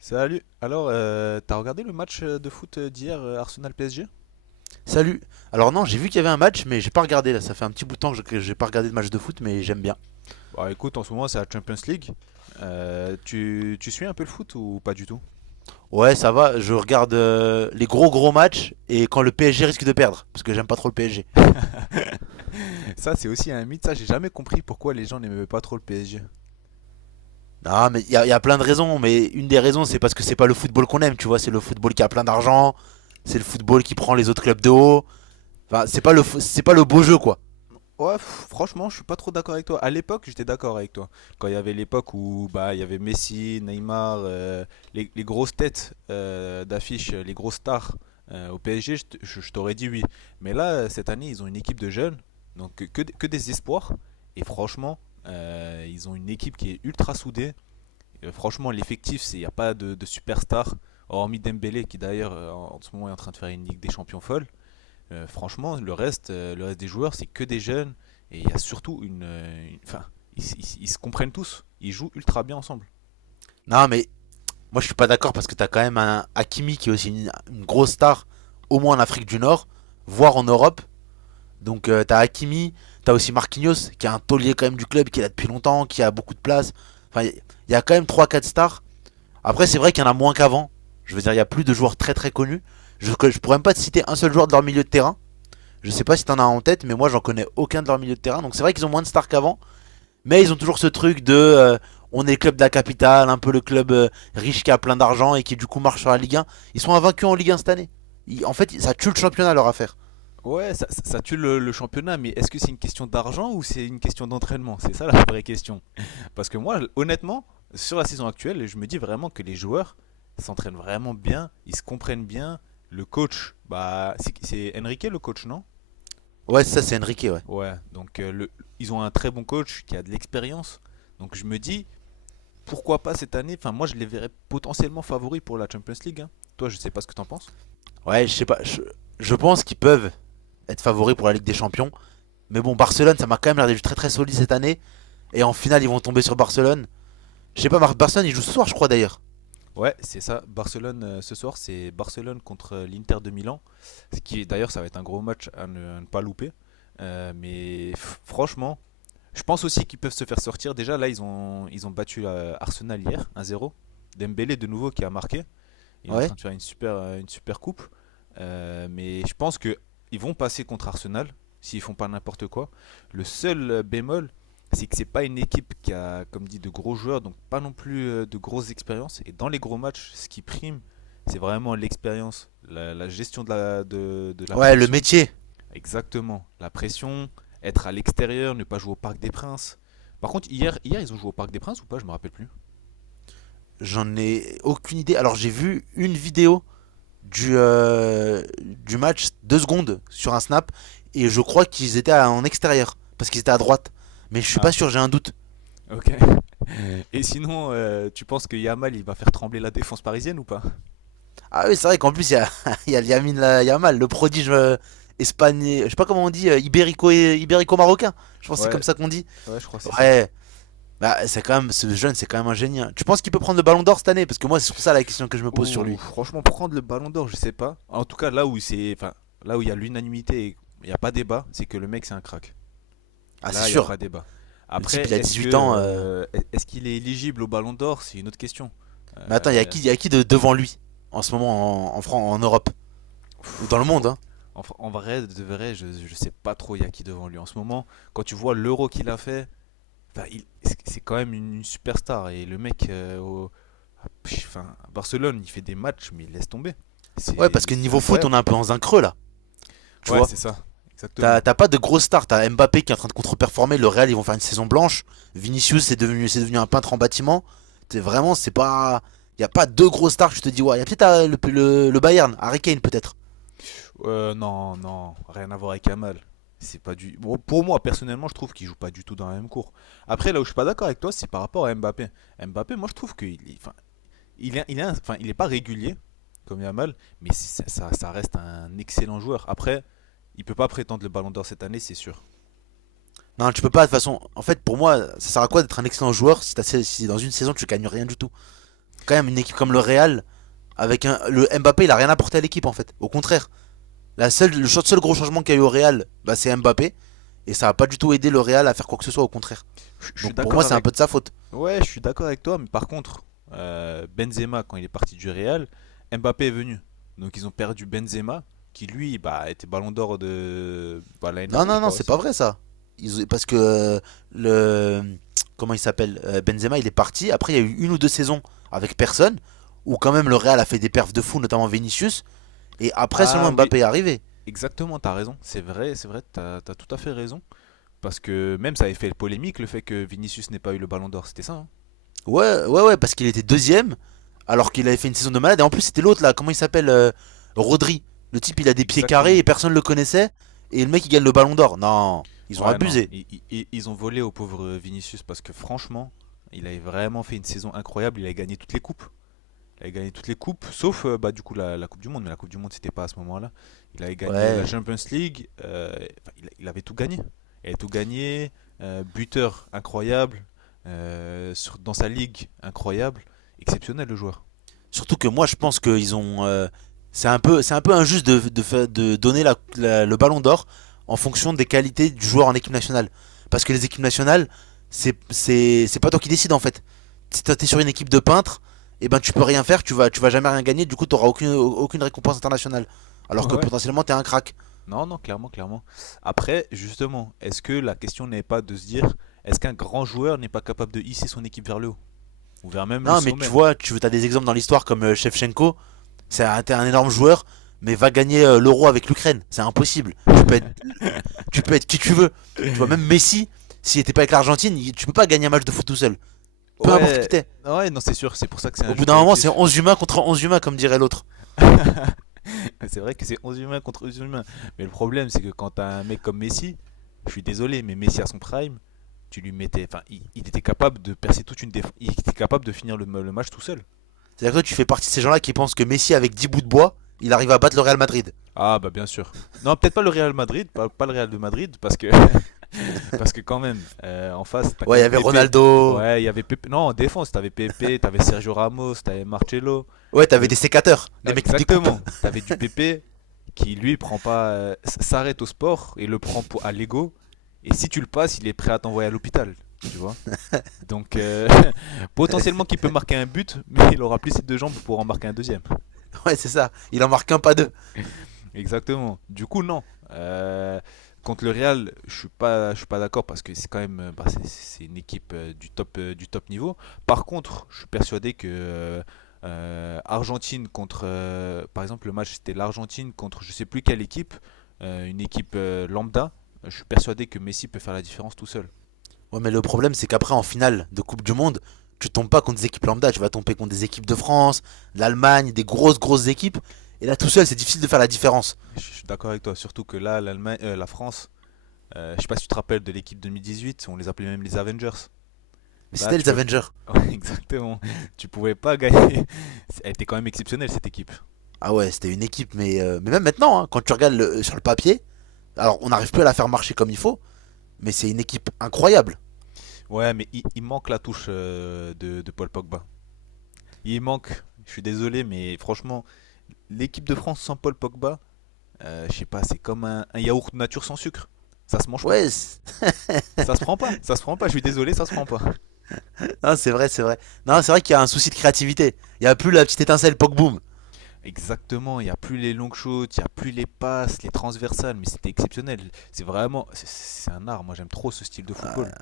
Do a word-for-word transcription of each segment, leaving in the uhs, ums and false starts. Salut. Alors, euh, t'as regardé le match euh, de foot d'hier, euh, d'hier Arsenal P S G? Salut. Alors non, j'ai vu qu'il y avait un match, mais j'ai pas regardé là. Ça fait un petit bout de temps que j'ai pas regardé de match de foot, mais j'aime bien. Bah écoute, en ce moment c'est la Champions League. Euh, tu, tu suis un peu le foot ou pas du tout? Ouais, ça va. Je regarde euh, les gros gros matchs et quand le P S G risque de perdre, parce que j'aime pas trop le P S G. Ça c'est aussi un mythe, ça j'ai jamais compris pourquoi les gens n'aimaient pas trop le P S G. Non, mais il y, a- y a plein de raisons, mais une des raisons c'est parce que c'est pas le football qu'on aime, tu vois. C'est le football qui a plein d'argent, c'est le football qui prend les autres clubs de haut. Enfin, c'est pas le c'est pas le beau jeu quoi. Ouais, pff, franchement, je suis pas trop d'accord avec toi. À l'époque, j'étais d'accord avec toi. Quand il y avait l'époque où bah il y avait Messi, Neymar, euh, les, les grosses têtes euh, d'affiche, euh, les grosses stars euh, au P S G, je t- je- je t'aurais dit oui. Mais là, euh, cette année, ils ont une équipe de jeunes, donc que, que des que des espoirs. Et franchement, euh, ils ont une équipe qui est ultra soudée. Euh, franchement, l'effectif, c'est il n'y a pas de, de superstar, hormis Dembélé, qui d'ailleurs euh, en en ce moment est en train de faire une Ligue des Champions folle euh, franchement, le reste, euh, le reste des joueurs, c'est que des jeunes. Et il y a surtout une. euh, une- Enfin, ils, ils- ils se comprennent tous. Ils jouent ultra bien ensemble. Non, mais moi je suis pas d'accord parce que t'as quand même un Hakimi qui est aussi une, une grosse star, au moins en Afrique du Nord, voire en Europe. Donc euh, t'as Hakimi, t'as aussi Marquinhos, qui est un taulier quand même du club, qui est là depuis longtemps, qui a beaucoup de place. Enfin, il y, y a quand même trois, quatre stars. Après, c'est vrai qu'il y en a moins qu'avant. Je veux dire, il y a plus de joueurs très très connus. Je, je pourrais même pas te citer un seul joueur de leur milieu de terrain. Je sais pas si t'en as en tête, mais moi j'en connais aucun de leur milieu de terrain. Donc c'est vrai qu'ils ont moins de stars qu'avant, mais ils ont toujours ce truc de euh, on est le club de la capitale, un peu le club euh, riche qui a plein d'argent et qui du coup marche sur la Ligue un. Ils sont invaincus en Ligue un cette année. Ils- en fait, ça tue le championnat leur affaire. Ouais, ça, ça- ça tue le, le championnat, mais est-ce que c'est une question d'argent ou c'est une question d'entraînement? C'est ça la vraie question. Parce que moi, honnêtement, sur la saison actuelle, je me dis vraiment que les joueurs s'entraînent vraiment bien, ils se comprennent bien. Le coach, bah, c'est- c'est Enrique le coach, non? Ouais, ça c'est Enrique, ouais. Ouais, donc euh, le, Ils ont un très bon coach qui a de l'expérience. Donc je me dis, pourquoi pas cette année? Enfin, moi, je les verrais potentiellement favoris pour la Champions League, hein. Toi, je sais pas ce que t'en penses. Ouais, je sais pas. Je, je pense qu'ils peuvent être favoris pour la Ligue des Champions. Mais bon, Barcelone, ça m'a quand même l'air d'être très très solide cette année. Et en finale, ils vont tomber sur Barcelone. Je sais pas, Mar- Barcelone, ils jouent ce soir, je crois d'ailleurs. Ouais, c'est ça. Barcelone euh, ce soir, c'est Barcelone contre euh, l'Inter de Milan. Ce qui, d'ailleurs, ça va être un gros match à ne, à ne pas louper. Euh, mais f- franchement, je pense aussi qu'ils peuvent se faire sortir. Déjà, là, ils ont, ils ont battu euh, Arsenal hier, un zéro. Dembélé de nouveau qui a marqué. Il est en train Ouais. de faire une super, euh, une super coupe. Euh, mais je pense que ils vont passer contre Arsenal s'ils font pas n'importe quoi. Le seul euh, bémol, c'est que c'est pas une équipe qui a, comme dit, de gros joueurs, donc pas non plus euh, de grosses expériences. Et dans les gros matchs, ce qui prime, c'est vraiment l'expérience, la, la gestion de la, de, de la Ouais, le pression. métier. Exactement, la pression, être à l'extérieur, ne pas jouer au Parc des Princes. Par contre, hier, hier ils ont joué au Parc des Princes ou pas? Je me rappelle plus. J'en ai aucune idée. Alors, j'ai vu une vidéo du, euh, du match, deux secondes, sur un snap. Et je crois qu'ils étaient en extérieur. Parce qu'ils étaient à droite. Mais je suis pas Ah, sûr, j'ai un doute. ok. Et sinon, euh, tu penses que Yamal, il va faire trembler la défense parisienne ou pas? Ah oui, c'est vrai qu'en plus, il y a, il y a Lamine La- Yamal, le prodige euh, espagnol, je sais pas comment on dit, euh, ibérico, ibérico-marocain. Je pense que c'est comme Ouais, ça qu'on dit. ouais, je crois que c'est ça. Ouais, bah, c'est quand même, ce jeune, c'est quand même un génie, hein. Tu penses qu'il peut prendre le ballon d'or cette année? Parce que moi, c'est surtout ça la question que je me pose sur Ou lui. franchement, prendre le ballon d'or, je sais pas. En tout cas, là où c'est, enfin, là où il y a l'unanimité et il n'y a pas débat, c'est que le mec, c'est un crack. Ah, c'est Là, il n'y a pas sûr. débat. Le type, Après, il a est-ce dix que, huit ans. euh. euh, est-ce qu'il est éligible au ballon d'or? C'est une autre question. Mais attends, il y a Euh, qui, il y a qui de, devant lui en ce moment en, en, Fran- en Europe? pff, Ou dans le monde, fro- hein? en, fr- En vrai, de vrai, je, je sais pas trop il y a qui devant lui en ce moment. Quand tu vois l'euro qu'il a fait, enfin, il- c'est c'est quand même une superstar. Et le mec, euh, au- Pff, Enfin, Barcelone, il fait des matchs, mais il laisse tomber. Ouais, C'est parce que c'est niveau foot, on est incroyable. un peu dans un creux là. Tu Ouais, vois? c'est ça, exactement. T'as t'as pas de grosse stars, t'as Mbappé qui est en train de contre-performer, le Real ils vont faire une saison blanche, Vinicius c'est devenu, c'est devenu un peintre en bâtiment, c'est vraiment, c'est pas. Y a pas deux grosses stars, je te dis, ouais, il y a peut-être euh, le, le, le Bayern, Harry Kane peut-être. Euh, non, non, rien à voir avec Amal. C'est pas du. Bon, pour moi, personnellement, je trouve qu'il joue pas du tout dans la même cour. Après, là où je suis pas d'accord avec toi, c'est par rapport à Mbappé. Mbappé, moi, je trouve qu'il est, enfin, il est, il est, un- enfin, il est pas régulier comme Yamal, mais c'est- ça, ça reste un excellent joueur. Après, il peut pas prétendre le Ballon d'Or cette année, c'est sûr. Non, tu peux pas, de toute façon, en fait pour moi, ça sert à quoi d'être un excellent joueur si, t'as- si dans une saison tu gagnes rien du tout? Quand même une équipe comme le Oui. Real, avec un, le Mbappé il a rien apporté à l'équipe en fait, au contraire. La seule, le seul gros changement qu'il y a eu au Real, bah, c'est Mbappé, et ça a pas du tout aidé le Real à faire quoi que ce soit, au contraire. Je je Donc suis pour moi d'accord c'est un avec. peu de sa faute. Ouais, je suis d'accord avec toi, mais par contre, euh, Benzema, quand il est parti du Real, Mbappé est venu. Donc ils ont perdu Benzema, qui lui, bah, était ballon d'or de bah, l'année Non, dernière, je non, non, crois, ouais, c'est pas ça. vrai ça. Ils- parce que euh, le. Comment il s'appelle? Euh, Benzema, il est parti. Après, il y a eu une ou deux saisons avec personne. Où quand même le Real a fait des perfs de fou, notamment Vinicius. Et après, Ah seulement oui, Mbappé est arrivé. exactement, t'as raison. C'est vrai, c'est vrai, t'as, t'as tout à fait raison. Parce que même ça avait fait polémique le fait que Vinicius n'ait pas eu le ballon d'or, c'était ça, hein? Ouais, ouais, ouais, parce qu'il était deuxième. Alors qu'il avait fait une saison de malade. Et en plus, c'était l'autre là. Comment il s'appelle? euh, Rodri. Le type, il a des pieds carrés et Exactement. personne le connaissait. Et le mec, il gagne le ballon d'or. Non, ils ont Ouais, non, abusé. i- i- i- ils ont volé au pauvre Vinicius parce que franchement, il avait vraiment fait une saison incroyable, il a gagné toutes les coupes. Il avait gagné toutes les coupes, sauf euh, bah, du coup la, la Coupe du Monde, mais la Coupe du Monde c'était pas à ce moment-là. Il avait gagné la Ouais. Champions League, euh, enfin, il, il avait tout gagné. Il avait tout gagné, euh, buteur incroyable, euh, sur, dans sa ligue incroyable, exceptionnel le joueur. Surtout que moi, je pense qu'ils ont. euh, c'est un peu, c'est un peu injuste de, de, fa- de donner la- la- le Ballon d'Or en fonction des qualités du joueur en équipe nationale. Parce que les équipes nationales, c'est, c'est, c'est pas toi qui décides en fait. Si t'es sur une équipe de peintres, et ben tu peux rien faire, tu vas, tu vas jamais rien gagner. Du coup, t'auras aucune, aucune récompense internationale. Alors que Ouais. potentiellement, t'es un crack. Non, non, clairement, clairement. Après, justement, est-ce que la question n'est pas de se dire, est-ce qu'un grand joueur n'est pas capable de hisser son équipe vers le haut, ou vers même le Non, mais tu sommet? vois, tu as des exemples dans l'histoire comme euh, Shevchenko. C'est un énorme joueur, mais va gagner euh, l'euro avec l'Ukraine. C'est impossible. Tu peux être, tu peux être qui tu veux. Tu vois, même Messi, s'il était pas avec l'Argentine, il- tu peux pas gagner un match de foot tout seul. Peu importe qui Ouais, t'es. ouais, non, c'est sûr, c'est pour ça que c'est un Au jeu bout d'un moment, c'est collectif. onze humains contre onze humains, comme dirait l'autre. C'est vrai que c'est onze humains contre onze humains. Mais le problème, c'est que quand t'as un mec comme Messi, je suis désolé, mais Messi à son prime, tu lui mettais. Enfin, il, il était capable de percer toute une défense. Il était capable de finir le, ma- le match tout seul. C'est-à-dire que toi, tu fais partie de ces gens-là qui pensent que Messi, avec dix bouts de bois, il arrive à battre le Real Madrid. Ah, bah bien sûr. Non, peut-être pas le Real Madrid, pas, pas le Real de Madrid, parce que, parce que quand même, euh, en face, t'as quand Ouais, il y même avait Pepe. Ronaldo. Ouais, il y avait Pepe. Non, en défense, t'avais Pepe, t'avais Sergio Ramos, t'avais Marcelo. Ouais, t'avais des sécateurs, des Ouais, mecs qui découpent. exactement. T'avais du P P qui, lui, prend pas, euh, s- s'arrête au sport et le prend pour, à l'ego. Et si tu le passes, il est prêt à t'envoyer à l'hôpital, tu vois. Donc, euh, potentiellement qu'il peut marquer un but, mais il aura plus ses deux jambes pour en marquer un deuxième. Ouais, c'est ça. Il en marque un pas deux. Exactement. Du coup, non. Euh, contre le Real, je suis pas, je suis pas d'accord parce que c'est quand même, euh, bah, c'est- c'est une équipe euh, du top, euh, du top niveau. Par contre, je suis persuadé que euh, euh, Argentine contre, euh, par exemple, le match c'était l'Argentine contre, je sais plus quelle équipe, euh, une équipe euh, lambda. Je suis persuadé que Messi peut faire la différence tout seul. Ouais, mais le problème, c'est qu'après, en finale de Coupe du Monde, tu tombes pas contre des équipes lambda. Tu vas tomber contre des équipes de France, de l'Allemagne, des grosses, grosses équipes. Et là, tout seul, c'est difficile de faire la différence. Je je suis d'accord avec toi, surtout que là, l'Allemagne, euh, la France, euh, je sais pas si tu te rappelles de l'équipe deux mille dix-huit, on les appelait même les Avengers. Mais Là, c'était tu les peux pas. Avengers. Ouais, exactement. Tu pouvais pas gagner. Elle était quand même exceptionnelle cette équipe. Ah ouais, c'était une équipe, mais, euh, mais même maintenant, hein, quand tu regardes le- euh, sur le papier, alors on n'arrive plus à la faire marcher comme il faut, mais c'est une équipe incroyable. Ouais, mais il, il manque la touche euh, de, de Paul Pogba. Il manque. Je suis désolé, mais franchement, l'équipe de France sans Paul Pogba, euh, je sais pas, c'est comme un, un yaourt nature sans sucre. Ça se mange pas. Ouais, c'est Ça se prend pas. Ça se prend pas. Je suis désolé, ça se prend pas. vrai, c'est vrai. Non, c'est vrai qu'il y a un souci de créativité. Il y a plus la petite étincelle poc boom. Exactement. Il y a plus les longues shoots, il y a plus les passes, les transversales, mais c'était exceptionnel. C'est vraiment, c'est- c'est un art. Moi, j'aime trop ce style de football.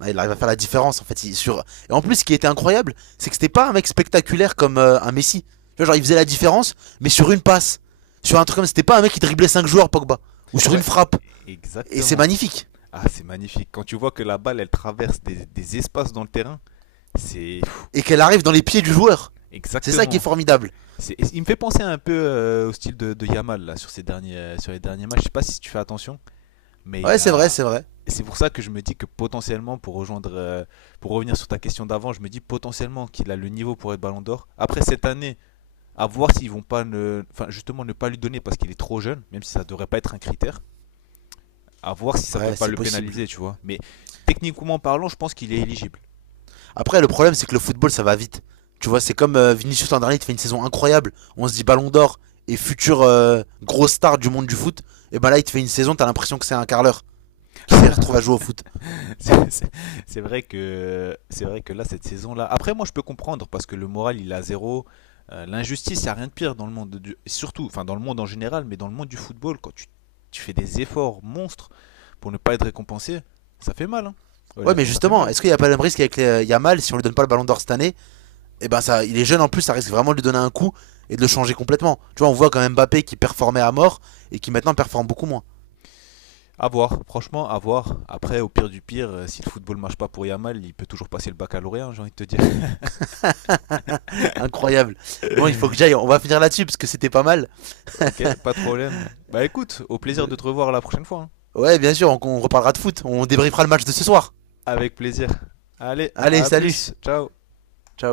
Ouais, il arrive à faire la différence en fait. Il- sur... Et en plus, ce qui était incroyable, c'est que c'était pas un mec spectaculaire comme euh, un Messi. Tu vois, genre, il faisait la différence, mais sur une passe. Sur un truc comme ça, c'était pas un mec qui driblait cinq joueurs, Pogba. Ou sur une Ouais, frappe. e- Et c'est exactement. magnifique. Ah, c'est magnifique. Quand tu vois que la balle, elle traverse des, des espaces dans le terrain, c'est Et qu'elle arrive dans les pieds du joueur. C'est ça qui est exactement. formidable. C'est- Il me fait penser un peu euh, au style de, de Yamal là sur ces derniers, euh, sur les derniers matchs. Je sais pas si tu fais attention, mais il Ouais, c'est vrai, a. c'est vrai. C'est pour ça que je me dis que potentiellement, pour rejoindre, euh, pour revenir sur ta question d'avant, je me dis potentiellement qu'il a le niveau pour être Ballon d'Or. Après cette année, à voir s'ils vont pas, ne... enfin justement ne pas lui donner parce qu'il est trop jeune, même si ça devrait pas être un critère. À voir si ça peut Ouais, pas c'est le possible. pénaliser, tu vois. Mais techniquement parlant, je pense qu'il est éligible. Après, le problème, c'est que le football, ça va vite. Tu vois, c'est comme euh, Vinicius l'an dernier, il fait une saison incroyable. On se dit ballon d'or et futur euh, grosse star du monde du foot. Et ben là, il te fait une saison, t'as l'impression que c'est un carleur qui s'est retrouvé à jouer au foot. C'est- C'est c'est vrai que c'est vrai que là cette saison là. Après moi je peux comprendre parce que le moral il est à zéro. Euh, L'injustice il y a rien de pire dans le monde du surtout enfin dans le monde en général mais dans le monde du football quand tu, tu fais des efforts monstres pour ne pas être récompensé ça fait mal, hein. Ouais, mais Honnêtement ça fait justement, mal. est-ce qu'il n'y a pas le même risque avec les- euh, Yamal si on lui donne pas le ballon d'or cette année? Et ben ça, il est jeune en plus, ça risque vraiment de lui donner un coup et de le changer complètement. Tu vois, on voit quand même Mbappé qui performait à mort et qui maintenant performe beaucoup moins. À voir franchement à voir. Après au pire du pire euh, si le football marche pas pour Yamal il peut toujours passer le baccalauréat hein, j'ai envie de te dire. Incroyable. Bon, il faut que j'aille, on va finir là-dessus parce que c'était pas mal. ok pas de problème. Bah écoute au plaisir de te revoir la prochaine fois, hein. Ouais, bien sûr, on, on reparlera de foot, on débriefera le match de ce soir. Avec plaisir. Allez Allez, à plus salut, ciao. ciao.